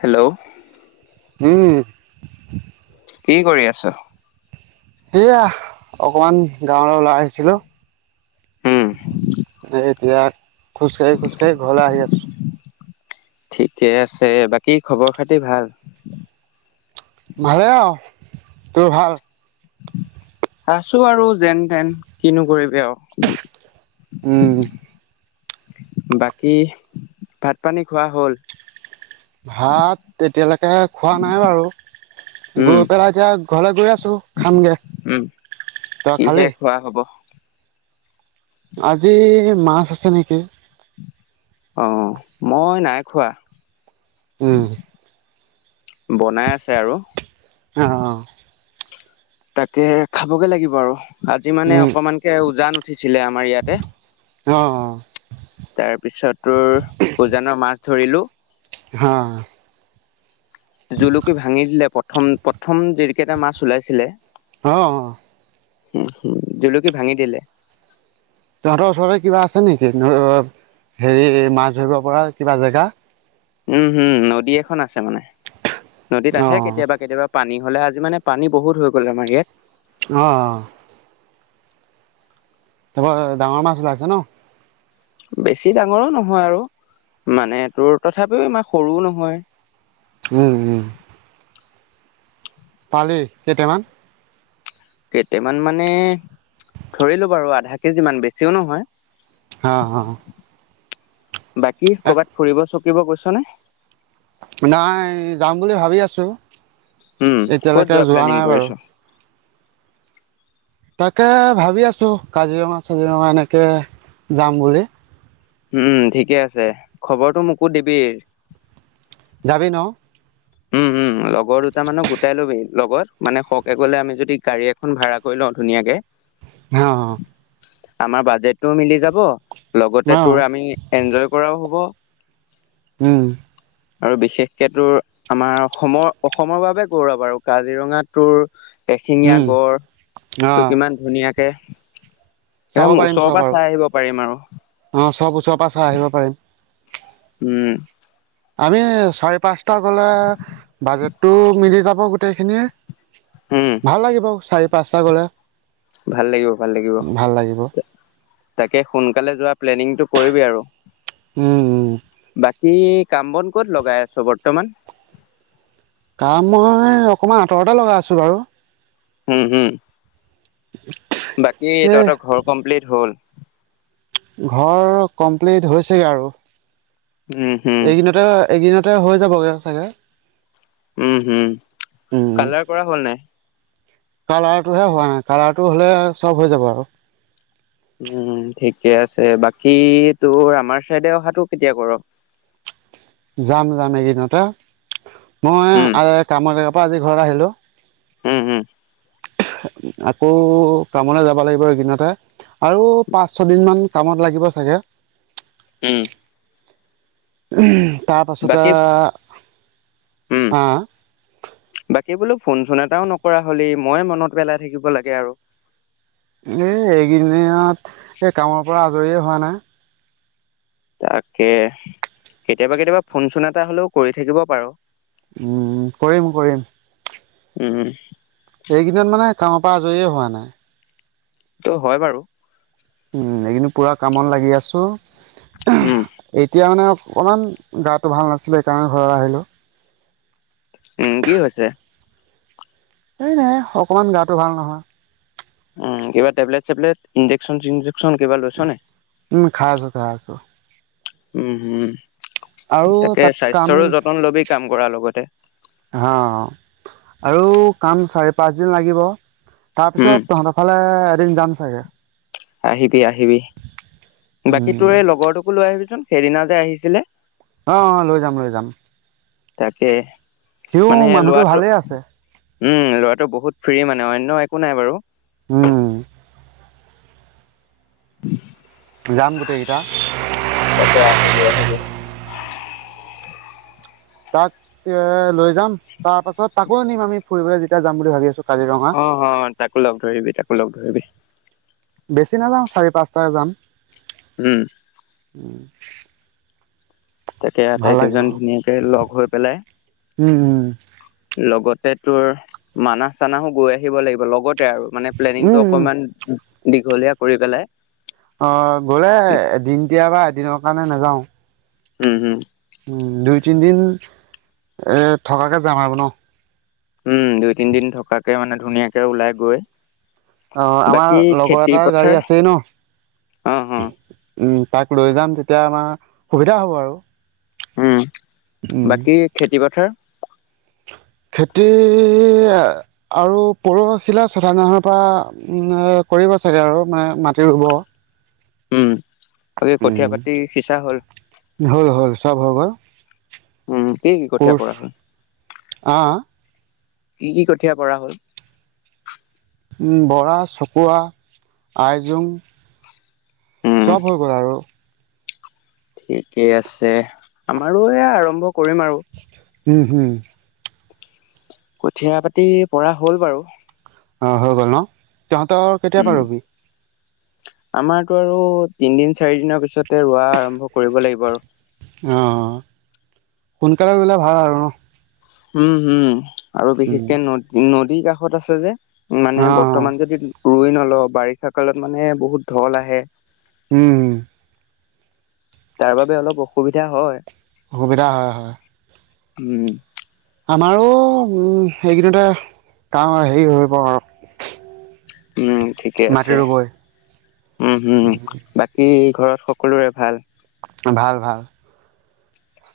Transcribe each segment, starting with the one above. Hello. হম। কি কৰি আছ? সেয়া, অকমান গাঁৱলৈ ওলাই আহিছিলোঁ। হম। এতিয়া খোজকাঢ়ি খোজকাাঢ়ি ঘৰলৈ আহি আছোঁ। ঠিকে আছে, বাকী খবৰ খাতি ভাল? ভালে আও, তোৰ ভাল? আছোঁ আৰু যেন তেন, কিনো কৰিবি আৰু। উম। বাকী ভাত পানী খোৱা হ'ল? ভাত এতিয়ালৈকে খোৱা নাই বাৰু, উম, গৈ পেলাই এতিয়া ঘৰলে গৈ আ আছোঁ খামগে, উম, তই কিহে খালি? খোৱা [inaudible] আজি মাছ আছে নেকি। অঁ মই নাই খোৱা। উম। বনাই আছে আৰু। অঁ। তাকে খাবগে লাগিব আৰু। আজি মানে উম অকমানকে উজান উ আছিলে আমাৰ ইয়াতে। অঁ, অঁ। ধৰিলোঁ। হ। জুলুকি ভাঙি দিলে প প্ৰথম প্ৰথম যিকেইটা মাছ ওলাইছিলে অঁ। উম জুলুকি ভাঙি দিলে। তহঁতৰ ওচৰতে কিবা আছে নেকি [unintelligible] হেৰি মাছ ধৰিব পৰা কিবা জেগা? উমহম নদী এখন আছে মানে। নদীত অ আহে কেতিয়াবা কেতিয়াবা। পানী হ'লে আজি মানে পানী বহুত হৈ গ'ল আমাৰ ইয়াত। অঁ, অঁ। তাৰপৰা ডাঙৰ মাছ ওলাইছে ন? বেছি ডাঙৰো নহয় আৰু মানে তোৰ তথাপিও ইমান সৰুও নহয়। উম উম। পালি কেইটামান? কেইটামান মানে, ধৰিলো বাৰু আধা কেজি মান বেছিও নহয়। অ', অ'। বাকী এক ক'ৰবাত ফুৰিব চ কিব গৈছ নে? নাই যাম বুলি ভাবি আছোঁ। উম, ক'ত যোৱা প্লেনিং কৰিছ? তাকে ভাবি আছোঁ কাজিৰঙা চাজিৰঙা এনেকে যাম বুলি। উম ঠিকে আছে, খবৰটো মোকো দিবি। যাবি ন? উম উম, লগৰ দুটা মানক গোটাই লবি লগত, মানে সৰকে গ'লে আমি যদি গাড়ী এখন ভাড়া কৰি লওঁ ধুনীয়াকে অ আমাৰ বাজেটটোও মিলি যাব লগতে অ তোৰ আমি এনজয় কৰাও হ'ব উম। আৰু বিশেষকে তোৰ আমাৰ অসমৰ অসমৰ বাবে গৌৰৱ আৰু কাজিৰঙা তোৰ এশিঙীয়া উম গড় অ টো কিমান ধুনীয়া। কে চাব পাৰিম চব আৰু আৰু অঁ চব ওচৰৰ পৰা চাই আহিব পাৰিম। উম। আমি চাৰি পাঁচটা গ'লে বাজেটটো মিলি যাব গোটেইখিনি উম ভাল লাগে বাৰু চাই পাঁচটা গ'লে। ভাল লাগিব ভাল লাগিব। ভাল লাগিব তাকে সোনকালে যোৱা প্লেনিংটো কৰিবি আৰু। উম -উম। বাকী কাম বন ক'ত লগাই আছ বৰ্তমান? কাম মই অকমান আঁতৰতে লগাই আছোঁ বাৰু। হম হম। বাকী এই তহঁতৰ ঘৰ কমপ্লিট হ'ল? ঘৰ কমপ্লিট হৈছেগে আৰু। উম হম এইকিদিনতে এইকিদিনত তে হৈ যাবগে চাগে। উম হম, উম কালাৰ কৰা হ'ল নাই? কালাৰটোহে হোৱা নাই কালাৰটো হলে চব হৈ যাব আৰু। উম ঠিকে আছে বাকী তোৰ আমাৰ চাইডে অহাটো কেতিয়া কৰো। যাম যাম এইকেদিনতে মই উম আৰু কামৰে। পৰা আজি ঘৰলৈ আহিলো। হম- হম আকৌ কামলৈ যাব লাগিব এইকেদিনতে। আৰু পাঁচ ছয়দিন মান কামত লাগিব চাগে উম উম তাৰপাছতে বাকী উম আ বাকী বোলো ফোন চোন এটাও নকৰা হ'লি মই মনত পেলাই থাকিব লাগে আৰু এ এইকেদিনীয়াত এই কামৰ পৰা আজৰিয়ে হোৱা নাই তাকে কেতিয়াবা কেতিয়াবা ফোন চোন এটা হলেও কৰি থাকিব পাৰো উম কৰিম কৰিম উম এইকেদিনত মানে কামৰ পৰা আজৰিয়ে হোৱা নাই এইটো হয় বাৰু উম এইকেদিন পুৰা কামত লাগি আছো উম এতিয়া মানে অকণমান গাটো ভাল নাছিলে সেইকাৰণে ঘৰত আহিলোঁ উম কি হৈছে এই নাই অকমান গাটো ভাল নহয় উম কিবা টেবলেট চেবলেট ইঞ্জেকচন চিঞ্জেক উম খাই আছো খাই আছো উম উম আৰু তাকে তাত কাম স্বাস্থ্যৰো যতন ল'বি কাম কৰাৰ লগতে হা আৰু কাম চাৰি পাঁচ দিন লাগিব তাৰ উম পিছত তহঁতৰ ফালে এদিন যাম চাগে আহিবি আহিবি, বাকী উম, তোৰ এই লগৰটোকো লৈ আহিবিচোন সেইদিনা যে আহিছিলে অ অ লৈ যাম লৈ যাম তাকে সিওঁ মানে মানুহটো ল'ৰাটো ভালেই আছে উম ল'ৰাটো বহুত ফ্ৰী মানে অন্য একো নাই বাৰু উম যাম গোটেইকেইটা [inaudible] তাকে আহিবি আহিবি [inaudible] তাক, ইএ লৈ যাম, তাৰপাছত তাকো নিম আমি ফুৰিবলে যেতিয়া যাম বুলি ভাবি আছো। অ-হন'ত, তাকো লগ ধৰিবি-তাকো লগ ধৰিবি। বেছি নাযাওঁ চাৰি-পাঁচটায়ে যাম। উম হুম তাকে আটাইকেইজন ধুনীয়াকে লগ হৈ পেলাই, উম, উম, লগত- টে-তোৰ, মানাহ-চানাহো গৈ আহিব লাগিব লগত- -তে আৰু মানে উম, প্লেনিংটো উম। অকমান দীঘলীয়া কৰি পেলাই অ, গ'লে দিনটিয়া বা দিনৰ কাৰণে নেযাওঁ। উম-হুম হুম, দুই-তিনদিন, এ থকাকে যাম আৰু ন? উম দুই তিনদিন থকাকে মানে ধুনীয়াকে ওলাই গৈ অ আমাৰ বাকী লগৰ খেতি এটাৰ গাড়ী পথাৰ আছেই ন? অ অ বিহ, উম তাক লৈ যাম তেতিয়া আমা, সুবিধা হ'ব আৰু উম, উম, বাকী খেতি-পথাৰ? খেতি য়্যা, আৰু পৰ-হিলা চচ-ৱাৰ নাহৰৰপা, উম-না, কৰিব চাগে আৰু মা-মাটি ৰুব। উম বাকী কঠীয়া উম, পাতি সিঁচা হ'ল হ'ল-হ'ল চব হৈ গ'ল। [unintelligible] উম, কি কি কঠীয়া কোচ পৰা হ'ল? আহ কি কি কঠীয়া পৰা হ'ল? উম, বৰা-চকোৱা, আইজোং উম চব হৈ গ'ল আৰু ঠিকেই আছেহ, আমাৰো এয়া আৰম্ভ কৰিম আৰু উম-হুম কঠিয়া পাতি, পৰা হ'ল বাৰু অঁ, হৈ গ'ল ন? ত্যিয়হঁতৰ, কেতিয়া উম পৰা ৰবি? আমাৰতো আৰু, তিনদিন-চাৰিদিনৰ পিছতে ৰোৱা আৰম্ভ কৰিব লাগিব আৰু য়্যঅঁ, সোনকালে ৰোলে ভাল আৰু ন? উম-হুম আৰু উম। বিশেষকে নদ-নদ দিৰ কাষত আছে যে। মানে অ বৰ্তমান যদি, ৰোই ন'ল- অ, বাৰিষা কালত মানে বহুত ঢল আহে। উম তাৰ বাবে অলপ অসুবিধা হয়। অসুবিধা হয়-হয়। উম আমাৰো উম সেই কেদিনতে কাম হেৰি হ'ব ধৰিব আৰু উম ঠিকে মাটি আছে ৰুবই উম হোম হোম। বাকী ঘৰত সকলোৰে ভাল। ভাল ভাল।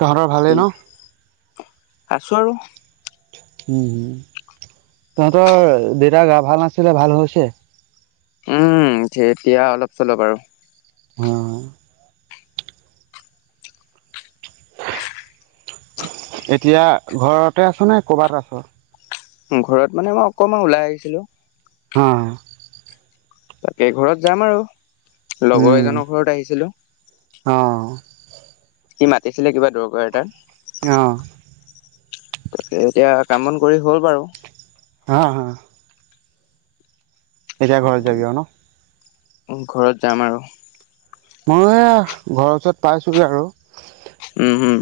তহঁতৰ ভালেই ন? আছো আৰু। উম হুম, তহঁতৰ দেউতাৰ গা ভাল নাছিলে ভাল হৈছে? উম এতিয়া অলপ চলপ আৰু। হুম। এতিয়া ঘৰতে আছে নে কৰ'বাত আছে। ঘৰত মানে মই অকমান ওলাই আহিছিলো। অ' তাকে ঘৰত যাম আৰু। লগৰ উম এজনৰ ঘৰত আহিছিলো। অ' সি মাতিছিলে কিবা দৰকাৰ এটাৰ। অ'। তাকে এতিয়া কাম বন কৰি হ'ল বাৰু। হা হা। এতিয়া ঘৰত যাবি আৰু ন। ঘৰত যাম আৰু। মই এয়া ঘৰৰ ওচৰত পাইছোগে আৰু। উম হম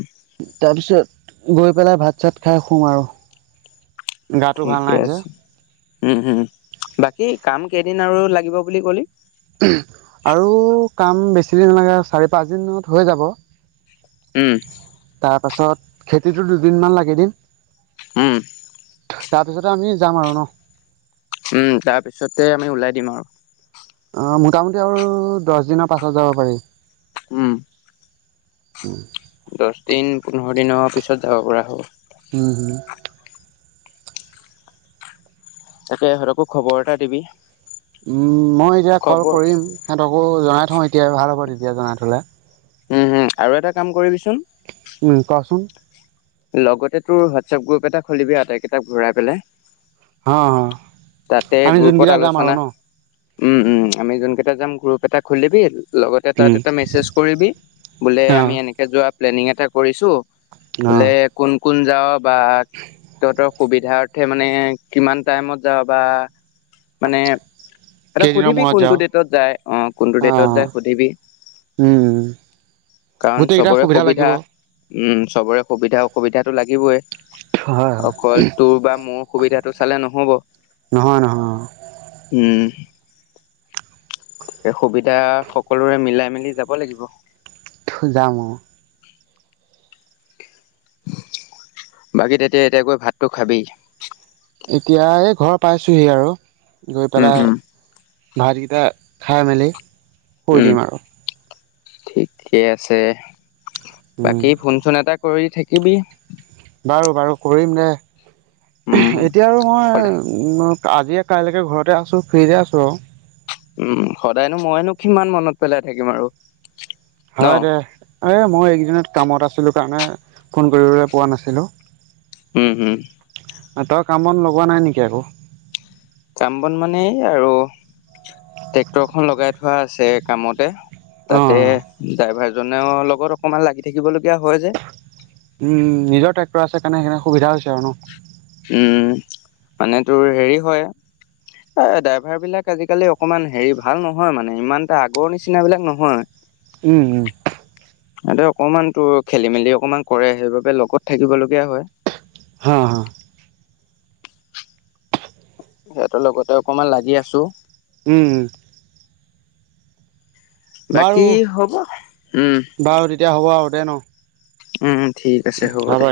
তাৰপিছত গৈ পেলাই ভাত চাত খাই শুম আৰু। গাটো ভাল ঠিকে নাই যে। আছে উম হুম, বাকী কাম কেইদিন আৰু লাগিব বুলি ক'লি। আৰু কাম বেছি দিন নালাগে চাৰি পাঁচ দিনত হৈ যাব। উম তাৰ পাছত। খেতিটো দুদিনমান লাগি দিম। উম। তাৰপিছতে আমি যাম আৰু ন। উম তাৰ পিছতে আমি উলাই দিম আৰু। অ' মোটামোটি আৰু দহ দিনৰ পাছত যাব পাৰি। উম। [inaudible] দহ দিন পোন্ধৰ দিনৰ পিছত যাব পৰা হ'ব। হুম হুম। তাকে সিহঁতোকো খবৰ এটা দিবি। উম মই এতিয়া ক'ল খবৰ কৰিম সিহঁতোকো জনাই অঁ এতিয়া আৰু ভাল হ'ব তেতিয়া জনাই থ'লে। উম হুম, আৰু এটা কাম কৰিবিচোন। উম, ক চোন। লগতে তোৰ হোৱাটছএপ গ্ৰুপ এটা খুলিবি আটাইকেইটাক ভৰাই পেলাই। অঁ, তাতে আমি গ্ৰুপত যোনকেইটা যাম আৰু আলোচনা ন? উম উম, আমি যোনকেইটা যাম গ্ৰুপ এটা খুলিবি। লগতে তাত উম এটা মেছেজ কৰিবি, বোলে অ আমি এনেকে যোৱা প্লেনিং এটা কৰিছোঁ। অ বোলে কোন কোন যা বা তহঁতৰ সুবিধা অৰ্থে মানে কিমান টাইমত যাবা মানে সিহঁতক কেইদিনৰ সুধিবি মূৰত কোনটো যাওঁ ডেটত যায় অঁ কোনটো অ ডেটত যায় সুধিবি, উম কাৰণ গোটেইকেইটা চবৰে সুবিধা লাগিব উম চবৰে সুবিধা অসুবিধাটো লাগিবই। হয় হয় অকল তোৰ বা মোৰ সুবিধাটো চালে নহ'ব। নহয় নহয়। তে, সুবিধা সকলোৰে মিলাই মিলি যাব লাগিব। যাম অ বাকী তেতিয়া এতিয়া গৈ ভাতটো খাবি। এতিয়া এই ঘৰ পাইছোহি আৰু। গৈ উম পেলাই হম ভাতকেইটা খাই মেলি শুই উম দিম আৰু। ঠিকে আছে। উম বাকী শুনচোন এটা কৰি থাকিবি। বাৰু, বাৰু, কৰিম দে। উম এতিয়া আৰু সদায় মই আজিয়ে কাইলৈকে ঘৰতে আছো ফ্ৰীয়ে আছোঁ আৰু উম সদায়নো মইনো কিমান মনত পেলাই থাকিম আৰু? ন হয় দে, এ মই এইকদিনত কামত আছিলোঁ কাৰণে ফোন কৰিবলৈ পোৱা নাছিলোঁ। উম উম। তই কাম বন লগোৱা নাই নেকি একো? কাম বন মানে এই আৰু ট্ৰেক্টৰখন লগাই থোৱা আছে কামতে। অ তাতে ড্ৰাইভাৰ জনৰ লগত অকমান লাগি থাকিবলগীয়া হয় যে উম নিজৰ ট্ৰেক্টৰ আছে কাৰণে সেইখিনি সুবিধা হৈছে। আৰু ন উম মানে তোৰ হেৰি হয় এহ ড্ৰাইভাৰ বিলাক আজিকালি অকমান হেৰি ভাল নহয় মানে ইমান এটা আগৰ নিচিনা বিলাক নহয় উম উম ইহঁতে অকমান তোৰ খেলি মেলি অকমান কৰে সেইবাবে লগত থাকিবলগীয়া হয় হা হা সিহঁতৰ লগতে অকমান লাগি আছো উম উম বাৰু বাকী হ'ব উম এতিয়া হ'ব আও দে ন উম উম ঠিক আছে হ'ব দে